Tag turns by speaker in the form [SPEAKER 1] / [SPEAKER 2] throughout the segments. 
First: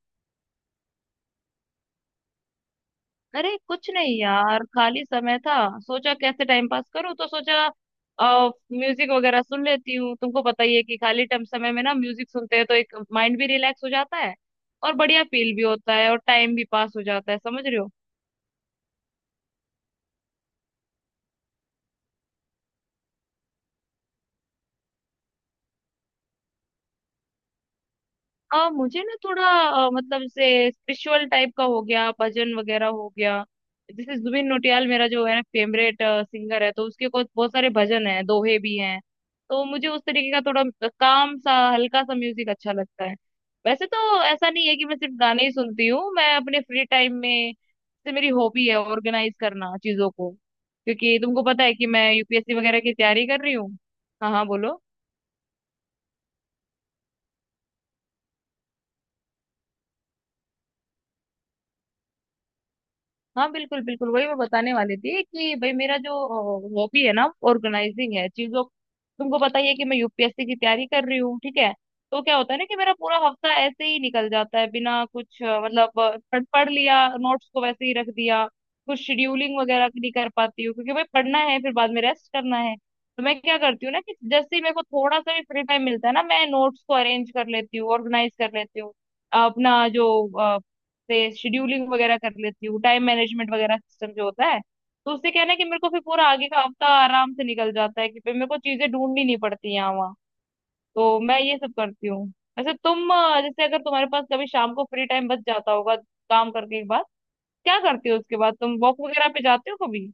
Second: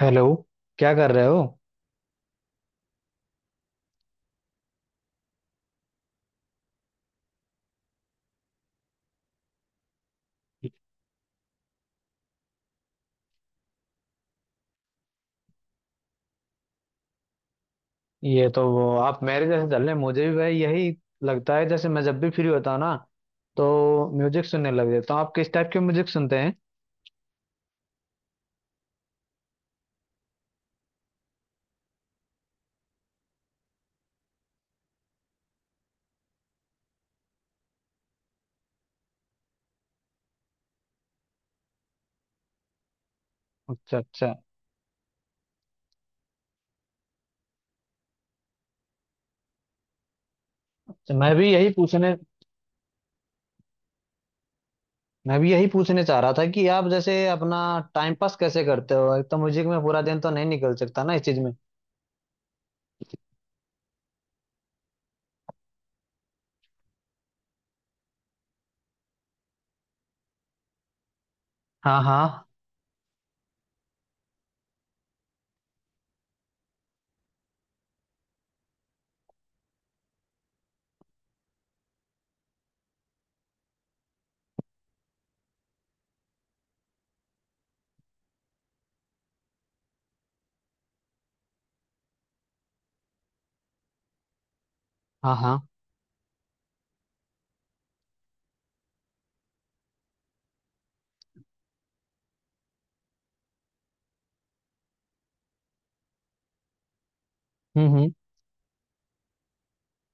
[SPEAKER 1] Hello, क्या कर रहे हो?
[SPEAKER 2] अरे कुछ नहीं यार, खाली समय था। सोचा कैसे टाइम पास करूं, तो सोचा म्यूजिक वगैरह सुन लेती हूँ। तुमको पता ही है कि खाली टाइम समय में ना म्यूजिक सुनते हैं तो एक माइंड भी रिलैक्स हो जाता है, और बढ़िया फील भी होता है और टाइम भी पास हो जाता है, समझ रहे हो।
[SPEAKER 1] ये तो वो आप मेरे जैसे चल रहे हैं। मुझे भी भाई यही लगता है, जैसे मैं जब भी फ्री होता हूँ ना तो म्यूजिक सुनने लग जाता हूँ। आप किस टाइप के म्यूजिक सुनते हैं?
[SPEAKER 2] मुझे ना थोड़ा मतलब जैसे स्पिरिचुअल टाइप का हो गया, भजन वगैरह हो गया। जैसे जुबिन नौटियाल मेरा जो है ना फेवरेट सिंगर है, तो उसके कुछ बहुत सारे भजन हैं, दोहे भी हैं। तो मुझे उस तरीके का थोड़ा काम सा हल्का सा म्यूजिक अच्छा लगता है। वैसे
[SPEAKER 1] अच्छा
[SPEAKER 2] तो
[SPEAKER 1] अच्छा।
[SPEAKER 2] ऐसा नहीं है कि मैं सिर्फ गाने ही सुनती हूँ, मैं अपने फ्री टाइम में जैसे मेरी हॉबी है ऑर्गेनाइज करना चीजों को,
[SPEAKER 1] तो
[SPEAKER 2] क्योंकि
[SPEAKER 1] मैं
[SPEAKER 2] तुमको
[SPEAKER 1] भी
[SPEAKER 2] पता
[SPEAKER 1] यही
[SPEAKER 2] है कि मैं
[SPEAKER 1] पूछने
[SPEAKER 2] यूपीएससी वगैरह की तैयारी कर रही हूँ। हाँ हाँ बोलो।
[SPEAKER 1] मैं भी यही पूछने चाह रहा था कि आप जैसे अपना टाइम पास कैसे करते हो। एक तो म्यूजिक में पूरा दिन तो नहीं निकल सकता ना इस चीज में।
[SPEAKER 2] हाँ बिल्कुल बिल्कुल, वही मैं बताने वाली थी कि भाई मेरा जो हॉबी है ना ऑर्गेनाइजिंग है चीजों। तुमको पता ही है कि मैं यूपीएससी की तैयारी कर रही हूँ, ठीक है।
[SPEAKER 1] हाँ
[SPEAKER 2] तो क्या
[SPEAKER 1] हाँ।
[SPEAKER 2] होता है ना कि मेरा पूरा हफ्ता ऐसे ही निकल जाता है बिना कुछ, मतलब पढ़ पढ़ लिया नोट्स को वैसे ही रख दिया। कुछ शेड्यूलिंग वगैरह नहीं कर पाती हूँ, क्योंकि भाई पढ़ना है फिर बाद में रेस्ट करना है। तो मैं क्या करती हूँ ना कि जैसे ही मेरे को थोड़ा सा भी फ्री टाइम मिलता है ना, मैं नोट्स को अरेंज कर लेती हूँ, ऑर्गेनाइज कर लेती हूँ। अपना जो से शेड्यूलिंग वगैरह कर लेती हूँ, टाइम मैनेजमेंट वगैरह सिस्टम जो होता है। तो उससे
[SPEAKER 1] हाँ
[SPEAKER 2] क्या है ना
[SPEAKER 1] हाँ।
[SPEAKER 2] कि मेरे को फिर पूरा आगे का हफ्ता आराम से निकल जाता है, कि फिर मेरे को चीजें ढूंढनी नहीं पड़ती यहाँ वहाँ। तो मैं ये सब करती हूँ। वैसे तुम जैसे अगर तुम्हारे पास कभी शाम को फ्री टाइम बच जाता होगा काम करके एक बार, क्या करती
[SPEAKER 1] हम्म।
[SPEAKER 2] हो उसके बाद, तुम वॉक वगैरह पे जाते हो कभी।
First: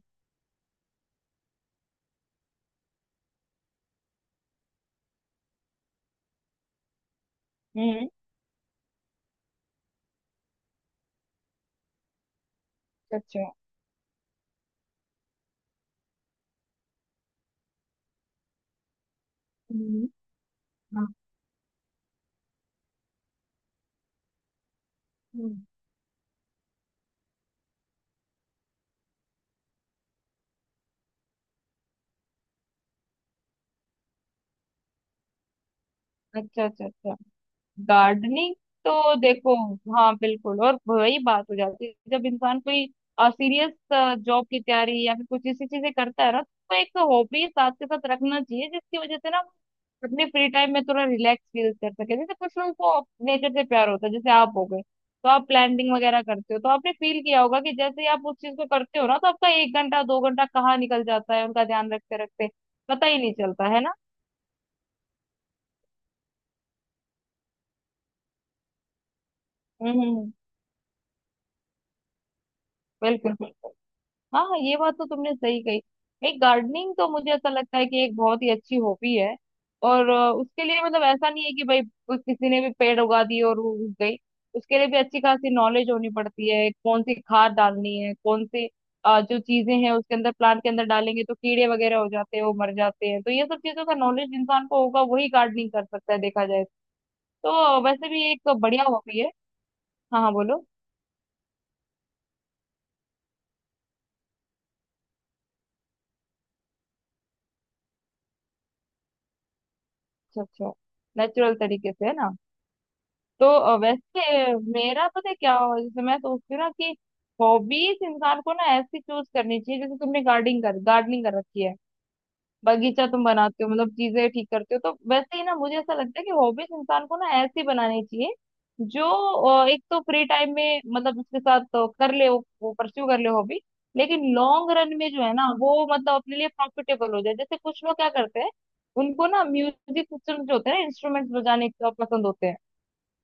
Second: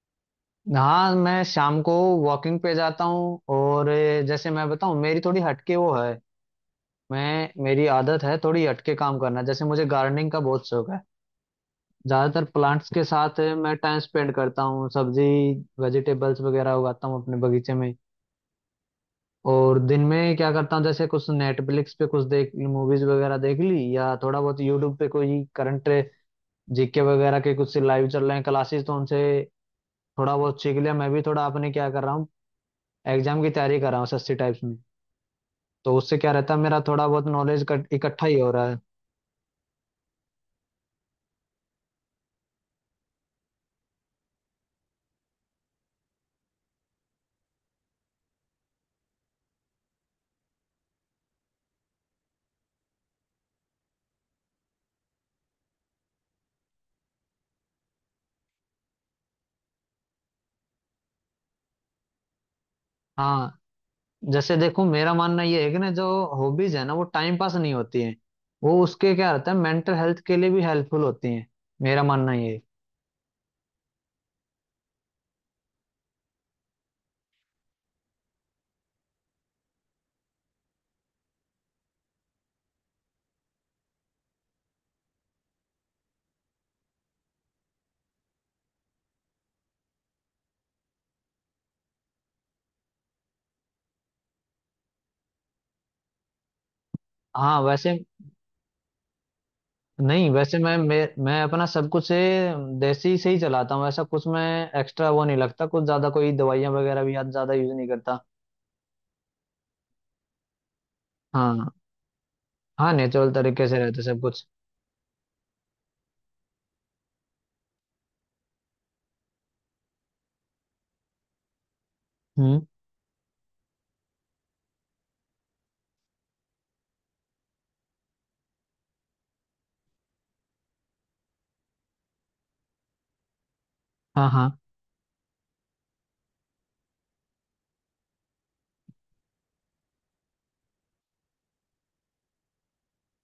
[SPEAKER 1] हाँ, मैं शाम को वॉकिंग पे जाता हूँ। और जैसे मैं बताऊँ, मेरी थोड़ी हटके वो है। मैं मेरी
[SPEAKER 2] हम्म।
[SPEAKER 1] आदत है थोड़ी हटके काम करना। जैसे मुझे गार्डनिंग का बहुत शौक है। ज्यादातर प्लांट्स के
[SPEAKER 2] अच्छा
[SPEAKER 1] साथ
[SPEAKER 2] अच्छा।
[SPEAKER 1] मैं टाइम स्पेंड करता हूँ। सब्जी, वेजिटेबल्स वगैरह उगाता हूँ अपने बगीचे में। और दिन
[SPEAKER 2] हम्म।
[SPEAKER 1] में क्या करता हूँ, जैसे
[SPEAKER 2] हाँ,
[SPEAKER 1] कुछ नेटफ्लिक्स पे कुछ देख, मूवीज वगैरह देख ली, या थोड़ा बहुत यूट्यूब पे कोई
[SPEAKER 2] हम्म।
[SPEAKER 1] करंट जीके वगैरह के कुछ लाइव चल रहे हैं क्लासेस, तो उनसे थोड़ा बहुत सीख लिया। मैं भी थोड़ा अपने क्या कर रहा हूँ, एग्जाम की तैयारी कर रहा हूँ सस्ती टाइप्स में। तो उससे क्या रहता है,
[SPEAKER 2] अच्छा
[SPEAKER 1] मेरा
[SPEAKER 2] अच्छा
[SPEAKER 1] थोड़ा
[SPEAKER 2] अच्छा,
[SPEAKER 1] बहुत नॉलेज इकट्ठा ही हो
[SPEAKER 2] गार्डनिंग।
[SPEAKER 1] रहा है।
[SPEAKER 2] तो देखो, हाँ बिल्कुल, और वही बात हो जाती है, जब इंसान कोई सीरियस जॉब की तैयारी या फिर कुछ ऐसी चीजें करता है ना, तो एक हॉबी साथ के साथ रखना चाहिए, जिसकी वजह से ना वो अपने फ्री टाइम में थोड़ा रिलैक्स फील कर सके। जैसे कुछ लोगों को नेचर से प्यार होता है, जैसे आप हो गए। तो आप प्लानिंग वगैरह करते हो, तो आपने फील किया होगा कि जैसे ही आप उस चीज को करते हो ना, तो आपका एक घंटा दो घंटा कहाँ निकल जाता है उनका ध्यान रखते रखते, पता ही नहीं
[SPEAKER 1] हाँ,
[SPEAKER 2] चलता है ना।
[SPEAKER 1] जैसे देखो, मेरा मानना ये है कि ना जो हॉबीज है ना वो टाइम पास नहीं होती है। वो उसके क्या रहता है, मेंटल
[SPEAKER 2] हम्म
[SPEAKER 1] हेल्थ
[SPEAKER 2] हम्म,
[SPEAKER 1] के लिए भी हेल्पफुल होती है। मेरा मानना ये है।
[SPEAKER 2] बिल्कुल। हाँ हाँ, ये बात तो तुमने सही कही। एक गार्डनिंग तो मुझे ऐसा लगता है कि एक बहुत ही अच्छी हॉबी है। और उसके लिए मतलब ऐसा नहीं है कि भाई कुछ किसी ने भी पेड़ उगा दिए और वो उग गई। उसके लिए भी अच्छी खासी नॉलेज होनी पड़ती है, कौन सी खाद डालनी है, कौन सी जो चीजें हैं उसके अंदर, प्लांट के अंदर डालेंगे तो कीड़े वगैरह हो जाते हैं, वो मर जाते हैं। तो ये सब चीजों का नॉलेज इंसान को होगा वही गार्डनिंग कर सकता है, देखा जाए
[SPEAKER 1] हाँ,
[SPEAKER 2] तो
[SPEAKER 1] वैसे
[SPEAKER 2] वैसे भी एक बढ़िया हॉबी है। हाँ
[SPEAKER 1] नहीं,
[SPEAKER 2] हाँ
[SPEAKER 1] वैसे
[SPEAKER 2] बोलो।
[SPEAKER 1] मैं अपना सब कुछ ये देसी से ही चलाता हूँ। ऐसा कुछ मैं एक्स्ट्रा वो नहीं लगता, कुछ ज्यादा कोई दवाइयाँ वगैरह भी याद ज्यादा यूज नहीं करता।
[SPEAKER 2] अच्छा अच्छा, नेचुरल
[SPEAKER 1] हाँ,
[SPEAKER 2] तरीके से, है ना।
[SPEAKER 1] हाँ नेचुरल
[SPEAKER 2] तो
[SPEAKER 1] तरीके से रहता सब कुछ।
[SPEAKER 2] वैसे मेरा पता है क्या हो, जैसे मैं सोचती हूँ ना कि हॉबीज इंसान को ना ऐसी चूज करनी चाहिए, जैसे तुमने गार्डनिंग कर रखी है,
[SPEAKER 1] हम्म।
[SPEAKER 2] बगीचा तुम बनाते हो, मतलब चीजें ठीक करते हो। तो वैसे ही ना मुझे ऐसा लगता है कि हॉबीज इंसान को ना ऐसी बनानी चाहिए जो एक तो फ्री टाइम में मतलब उसके साथ तो कर ले, वो परस्यू कर ले हॉबी, लेकिन
[SPEAKER 1] हाँ हाँ।
[SPEAKER 2] लॉन्ग रन में जो है ना, वो मतलब अपने लिए प्रॉफिटेबल हो जाए। जैसे कुछ लोग क्या करते हैं, उनको ना म्यूजिक सिस्टम जो होते हैं ना, इंस्ट्रूमेंट्स बजाने का पसंद होते हैं।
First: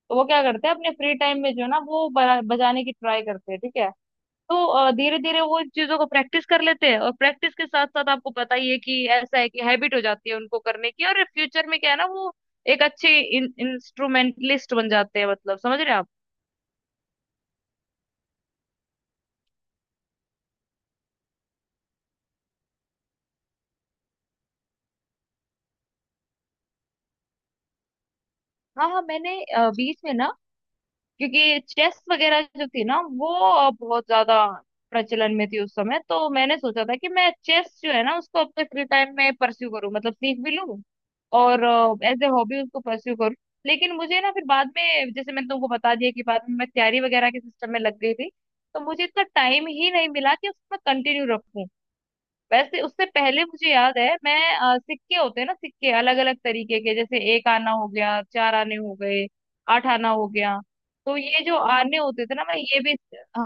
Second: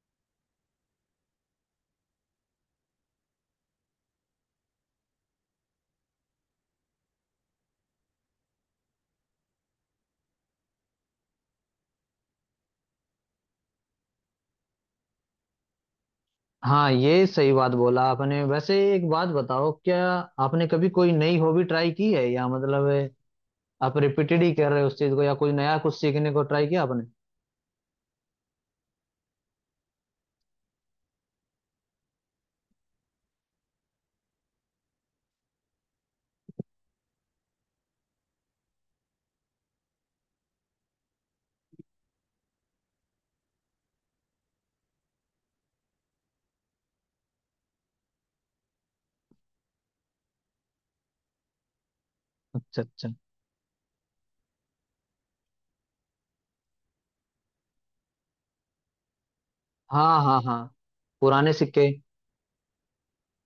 [SPEAKER 2] तो वो क्या करते हैं अपने फ्री टाइम में जो है ना, वो बजाने की ट्राई करते हैं, ठीक है। तो धीरे धीरे वो इन चीजों को प्रैक्टिस कर लेते हैं, और प्रैक्टिस के साथ साथ आपको पता ही है कि ऐसा है कि हैबिट हो जाती है उनको करने की, और फ्यूचर में क्या है ना, वो एक अच्छे इंस्ट्रूमेंटलिस्ट बन जाते हैं, मतलब समझ रहे हैं आप।
[SPEAKER 1] हाँ, ये सही बात बोला आपने। वैसे एक बात बताओ, क्या आपने कभी कोई नई हॉबी ट्राई की है? या मतलब आप रिपीटेड ही कर रहे हो उस चीज को, या कुछ नया कुछ सीखने को ट्राई किया आपने?
[SPEAKER 2] हाँ हाँ, मैंने बीच में ना, क्योंकि चेस वगैरह जो थी ना वो बहुत ज्यादा प्रचलन में थी उस समय, तो मैंने सोचा था कि मैं चेस जो है ना उसको अपने फ्री टाइम में परस्यू करूँ, मतलब सीख भी लूँ, और एज ए हॉबी उसको परस्यू करूँ। लेकिन मुझे ना फिर बाद में, जैसे मैंने तुमको बता दिया, कि बाद में मैं तैयारी वगैरह के सिस्टम में लग गई थी, तो मुझे इतना टाइम ही नहीं मिला कि उसको मैं कंटिन्यू रखूं। वैसे
[SPEAKER 1] अच्छा
[SPEAKER 2] उससे
[SPEAKER 1] अच्छा।
[SPEAKER 2] पहले मुझे याद है, मैं सिक्के होते हैं ना, सिक्के अलग अलग तरीके के, जैसे एक आना हो गया, 4 आने हो गए, 8 आना
[SPEAKER 1] हाँ
[SPEAKER 2] हो
[SPEAKER 1] हाँ
[SPEAKER 2] गया।
[SPEAKER 1] हाँ।
[SPEAKER 2] तो ये
[SPEAKER 1] पुराने
[SPEAKER 2] जो
[SPEAKER 1] सिक्के।
[SPEAKER 2] आने होते थे ना, मैं ये भी,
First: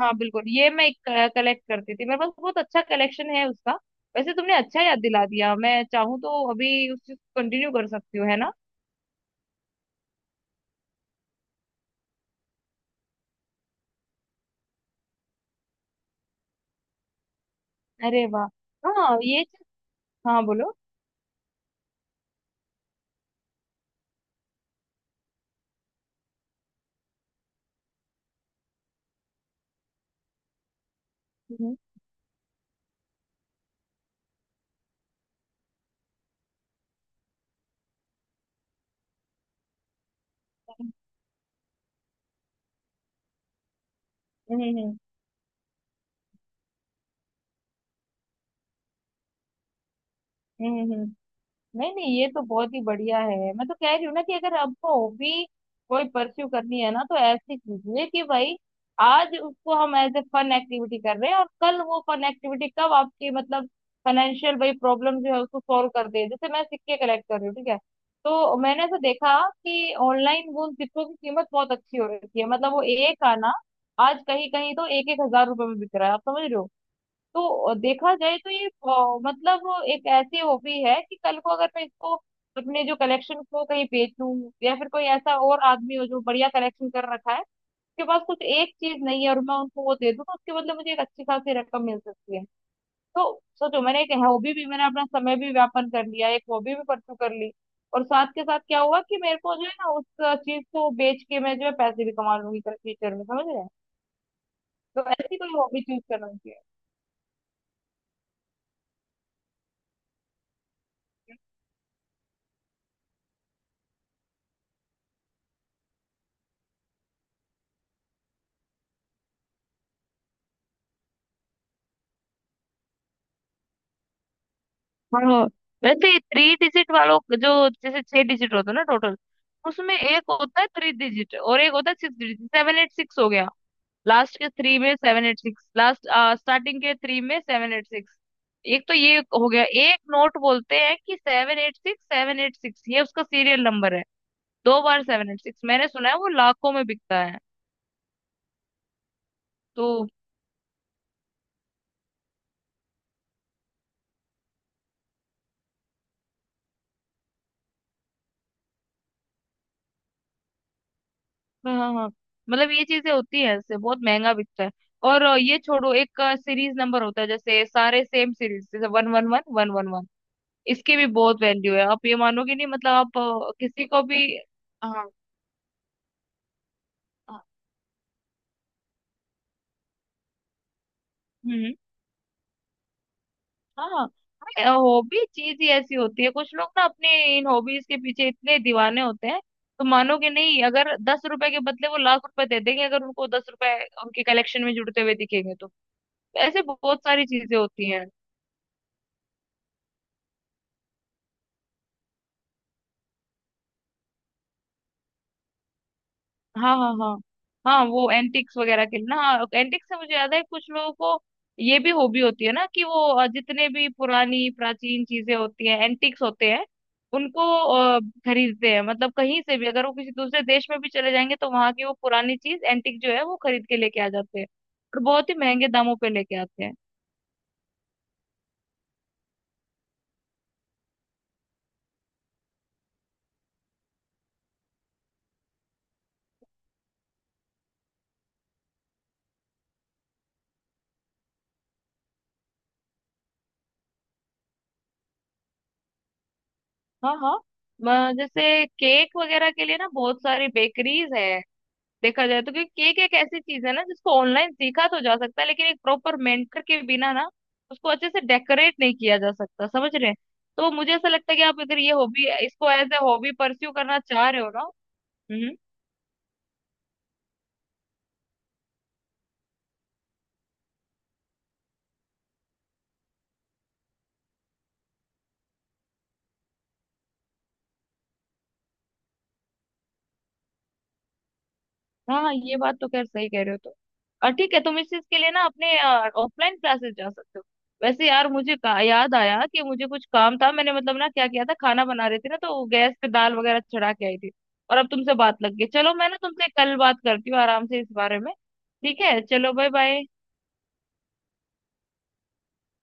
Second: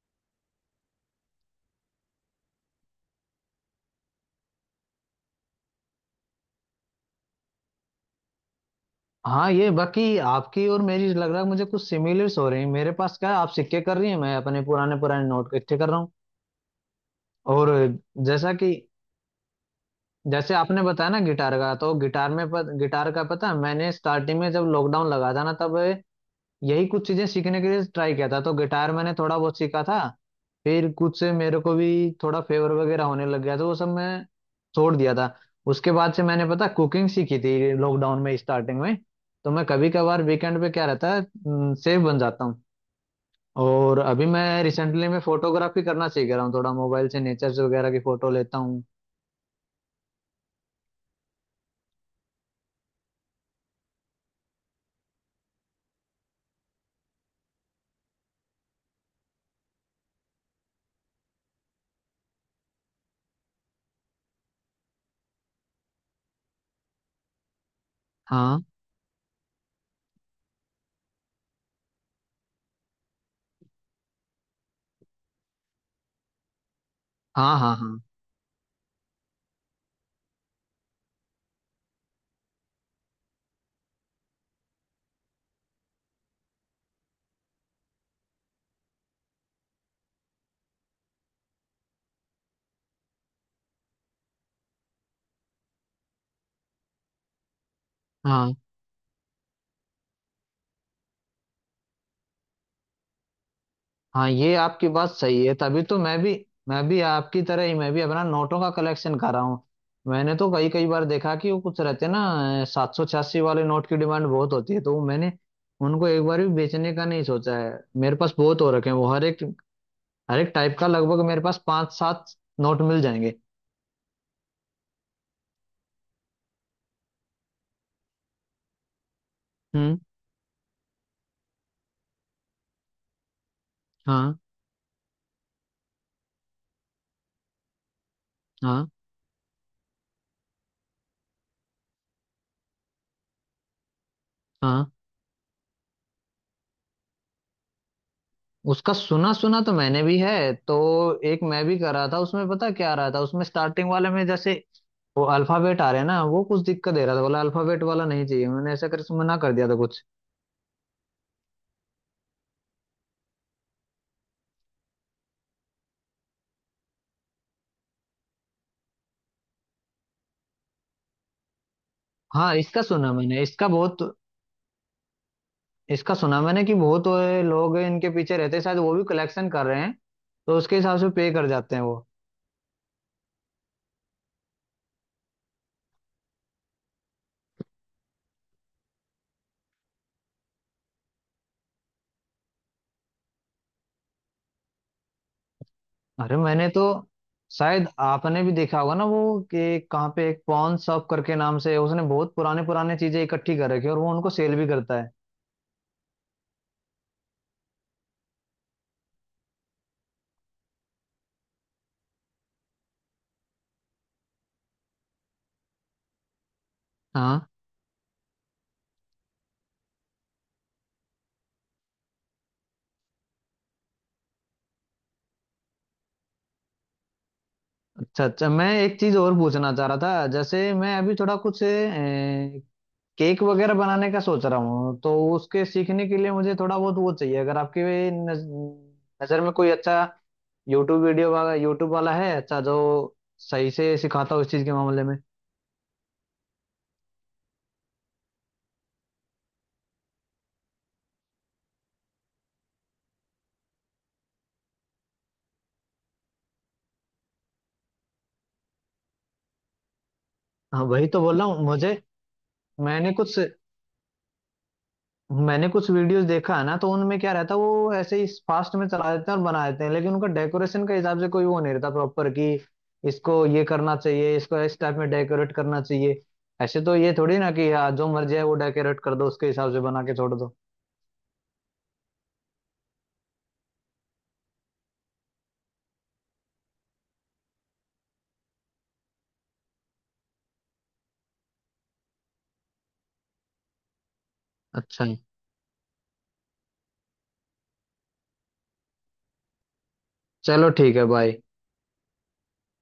[SPEAKER 2] हाँ बिल्कुल, ये मैं कलेक्ट करती थी। मेरे पास बहुत अच्छा कलेक्शन है उसका। वैसे तुमने अच्छा याद दिला दिया, मैं चाहूँ तो अभी उस चीज को कंटिन्यू कर सकती हूँ, है ना।
[SPEAKER 1] हाँ, ये बाकी आपकी और मेरी लग रहा है मुझे कुछ सिमिलर्स हो रही हैं। मेरे पास क्या है, आप सिक्के कर रही हैं, मैं अपने पुराने पुराने नोट इकट्ठे कर रहा हूँ। और
[SPEAKER 2] अरे वाह।
[SPEAKER 1] जैसा कि,
[SPEAKER 2] हाँ ये चीज, हाँ
[SPEAKER 1] जैसे
[SPEAKER 2] बोलो।
[SPEAKER 1] आपने बताया ना गिटार का, तो गिटार में गिटार का पता है, मैंने स्टार्टिंग में जब लॉकडाउन लगा था ना तब यही कुछ चीजें सीखने के लिए ट्राई किया था। तो गिटार मैंने थोड़ा बहुत सीखा था। फिर कुछ से मेरे को
[SPEAKER 2] हम्म
[SPEAKER 1] भी थोड़ा फेवर वगैरह होने लग गया तो वो सब मैं छोड़ दिया था। उसके बाद से मैंने पता कुकिंग सीखी थी लॉकडाउन में स्टार्टिंग में। तो मैं कभी कभार वीकेंड पे क्या रहता है, सेफ बन जाता हूँ। और अभी मैं
[SPEAKER 2] हम्म।
[SPEAKER 1] रिसेंटली मैं फोटोग्राफी करना सीख रहा हूँ, थोड़ा मोबाइल से नेचर वगैरह की फोटो लेता हूँ।
[SPEAKER 2] हम्म, हम्म, नहीं नहीं, ये तो बहुत ही बढ़िया है। मैं तो कह रही हूँ ना कि अगर आपको हॉबी कोई परस्यू करनी है ना, तो ऐसी कीजिए कि भाई आज उसको हम एज ए फन एक्टिविटी कर रहे हैं, और कल वो फन एक्टिविटी कब आपकी मतलब फाइनेंशियल भाई प्रॉब्लम जो है उसको सॉल्व कर दे। जैसे मैं सिक्के कलेक्ट कर रही हूँ, ठीक है। तो
[SPEAKER 1] हाँ
[SPEAKER 2] मैंने ऐसा देखा कि ऑनलाइन वो उन सिक्कों की कीमत बहुत अच्छी हो रखी है, मतलब वो एक आना आज कहीं कहीं तो एक एक हजार रुपए में बिक रहा है, आप समझ रहे हो।
[SPEAKER 1] हाँ।
[SPEAKER 2] तो
[SPEAKER 1] हाँ
[SPEAKER 2] देखा जाए तो ये मतलब एक ऐसी हॉबी है कि कल को अगर मैं इसको, अपने जो कलेक्शन को कहीं बेचूं, या फिर कोई ऐसा और आदमी हो जो बढ़िया कलेक्शन कर रखा है, उसके पास कुछ एक चीज नहीं है और मैं उनको वो दे दूं, तो उसके बदले मुझे एक अच्छी खासी रकम मिल सकती है। तो सोचो, मैंने एक हॉबी भी, मैंने अपना समय भी व्यापन कर लिया, एक हॉबी भी परसू कर ली, और साथ के
[SPEAKER 1] हाँ।
[SPEAKER 2] साथ क्या हुआ कि मेरे को जो है ना उस चीज को बेच के मैं जो है पैसे भी कमा लूंगी फ्यूचर में, समझ रहे हैं।
[SPEAKER 1] हाँ, ये आपकी
[SPEAKER 2] तो
[SPEAKER 1] बात
[SPEAKER 2] ऐसी
[SPEAKER 1] सही
[SPEAKER 2] कोई
[SPEAKER 1] है।
[SPEAKER 2] हॉबी
[SPEAKER 1] तभी तो
[SPEAKER 2] चूज करना चाहिए।
[SPEAKER 1] मैं भी आपकी तरह ही मैं भी अपना नोटों का कलेक्शन कर रहा हूँ। मैंने तो कई कई बार देखा कि वो कुछ रहते हैं ना 786 वाले नोट की डिमांड बहुत होती है, तो मैंने उनको एक बार भी बेचने का नहीं सोचा है। मेरे पास बहुत हो रखे हैं वो, हर एक टाइप का लगभग मेरे पास पांच सात नोट मिल जाएंगे।
[SPEAKER 2] हाँ वैसे थ्री डिजिट वालों का जो, जैसे छह डिजिट होता है ना टोटल, उसमें
[SPEAKER 1] हम्म।
[SPEAKER 2] एक होता है थ्री डिजिट और एक होता है सिक्स डिजिट। 786 हो गया,
[SPEAKER 1] हाँ
[SPEAKER 2] लास्ट के थ्री में 786 लास्ट, स्टार्टिंग के थ्री में 786। एक
[SPEAKER 1] हाँ।
[SPEAKER 2] तो ये हो गया, एक नोट बोलते हैं कि 786 786, ये उसका सीरियल नंबर है, दो
[SPEAKER 1] हाँ,
[SPEAKER 2] बार 786। मैंने सुना है वो लाखों में बिकता है।
[SPEAKER 1] उसका सुना सुना तो
[SPEAKER 2] तो
[SPEAKER 1] मैंने भी है। तो एक मैं भी कर रहा था उसमें, पता क्या रहा था उसमें, स्टार्टिंग वाले में जैसे वो अल्फाबेट आ रहे हैं ना वो कुछ दिक्कत दे रहा था, बोला अल्फाबेट वाला नहीं चाहिए, मैंने ऐसा करके मना कर दिया था कुछ।
[SPEAKER 2] हाँ हाँ हाँ। मतलब ये चीजें होती है, इससे बहुत महंगा बिकता है। और ये छोड़ो, एक सीरीज नंबर होता है, जैसे सारे सेम सीरीज, जैसे 111111, इसके भी बहुत वैल्यू है। आप ये
[SPEAKER 1] हाँ
[SPEAKER 2] मानोगे नहीं,
[SPEAKER 1] इसका
[SPEAKER 2] मतलब
[SPEAKER 1] सुना
[SPEAKER 2] आप
[SPEAKER 1] मैंने इसका
[SPEAKER 2] किसी
[SPEAKER 1] बहुत
[SPEAKER 2] को भी, हाँ हाँ।
[SPEAKER 1] इसका सुना मैंने कि बहुत लोग इनके पीछे रहते हैं, शायद वो भी कलेक्शन कर रहे हैं तो उसके हिसाब से पे कर
[SPEAKER 2] हम्म, हम्म।
[SPEAKER 1] जाते हैं वो।
[SPEAKER 2] हाँ, हॉबी चीज ही ऐसी होती है, कुछ लोग ना अपने इन हॉबीज के पीछे इतने दीवाने होते हैं, तो मानोगे नहीं, अगर 10 रुपए के बदले वो लाख रुपए दे देंगे, अगर उनको 10 रुपए उनके कलेक्शन में जुड़ते हुए दिखेंगे तो।
[SPEAKER 1] अरे
[SPEAKER 2] ऐसे
[SPEAKER 1] मैंने तो
[SPEAKER 2] बहुत सारी चीजें
[SPEAKER 1] शायद
[SPEAKER 2] होती हैं।
[SPEAKER 1] आपने भी देखा होगा ना वो कि कहाँ पे एक पॉन शॉप करके नाम से उसने बहुत पुराने पुराने चीजें इकट्ठी कर रखी है और वो उनको सेल भी करता है।
[SPEAKER 2] हाँ हाँ हाँ, हाँ, वो एंटिक्स वगैरह के लिए ना। एंटिक्स से मुझे याद है, कुछ लोगों को ये भी हॉबी होती है ना, कि वो जितने भी पुरानी प्राचीन चीजें होती हैं, एंटिक्स होते हैं,
[SPEAKER 1] हाँ।
[SPEAKER 2] उनको अ, खरीदते हैं। मतलब कहीं से भी अगर वो किसी दूसरे देश में भी चले जाएंगे, तो वहां की वो पुरानी चीज एंटिक जो है वो खरीद के लेके आ जाते हैं, और बहुत ही महंगे दामों पे लेके आते हैं।
[SPEAKER 1] अच्छा अच्छा, मैं एक चीज और पूछना चाह रहा था। जैसे मैं अभी थोड़ा कुछ केक वगैरह बनाने का सोच रहा हूँ, तो उसके सीखने के लिए मुझे थोड़ा बहुत वो चाहिए। अगर आपकी नज़र में कोई अच्छा यूट्यूब वीडियो वाला, यूट्यूब वाला है अच्छा, जो सही से सिखाता हो इस चीज़ के मामले में।
[SPEAKER 2] हाँ हाँ, जैसे केक वगैरह के लिए ना बहुत सारी बेकरीज है, देखा जाए तो, क्योंकि केक एक ऐसी चीज है ना जिसको ऑनलाइन सीखा तो जा सकता है, लेकिन एक प्रॉपर मेंटर के बिना ना उसको अच्छे से डेकोरेट नहीं किया जा सकता, समझ रहे हैं। तो
[SPEAKER 1] हाँ
[SPEAKER 2] मुझे
[SPEAKER 1] वही
[SPEAKER 2] ऐसा
[SPEAKER 1] तो
[SPEAKER 2] लगता है
[SPEAKER 1] बोल
[SPEAKER 2] कि
[SPEAKER 1] रहा
[SPEAKER 2] आप
[SPEAKER 1] हूँ,
[SPEAKER 2] अगर ये
[SPEAKER 1] मुझे
[SPEAKER 2] हॉबी, इसको एज ए
[SPEAKER 1] मैंने
[SPEAKER 2] हॉबी
[SPEAKER 1] कुछ
[SPEAKER 2] परस्यू करना चाह रहे हो ना। हम्म,
[SPEAKER 1] मैंने कुछ वीडियोस देखा है ना, तो उनमें क्या रहता है वो ऐसे ही फास्ट में चला देते हैं और बना देते हैं, लेकिन उनका डेकोरेशन के हिसाब से कोई वो नहीं रहता प्रॉपर कि इसको ये करना चाहिए, इसको इस टाइप में डेकोरेट करना चाहिए। ऐसे तो ये थोड़ी ना कि हाँ जो मर्जी है वो डेकोरेट कर दो, उसके हिसाब से बना के छोड़ दो।
[SPEAKER 2] हाँ हाँ, ये बात तो खैर सही कह रहे हो तुम। और ठीक है, तुम इस चीज के लिए ना अपने ऑफलाइन क्लासेस जा सकते हो। वैसे यार मुझे याद आया कि मुझे कुछ काम था, मैंने मतलब ना क्या किया था, खाना बना रही थी ना, तो गैस पे दाल वगैरह चढ़ा के आई थी, और अब
[SPEAKER 1] अच्छा,
[SPEAKER 2] तुमसे बात लग गई। चलो मैं ना तुमसे कल बात करती हूँ आराम से इस बारे में। ठीक है, चलो बाय बाय।
[SPEAKER 1] चलो ठीक है, बाय।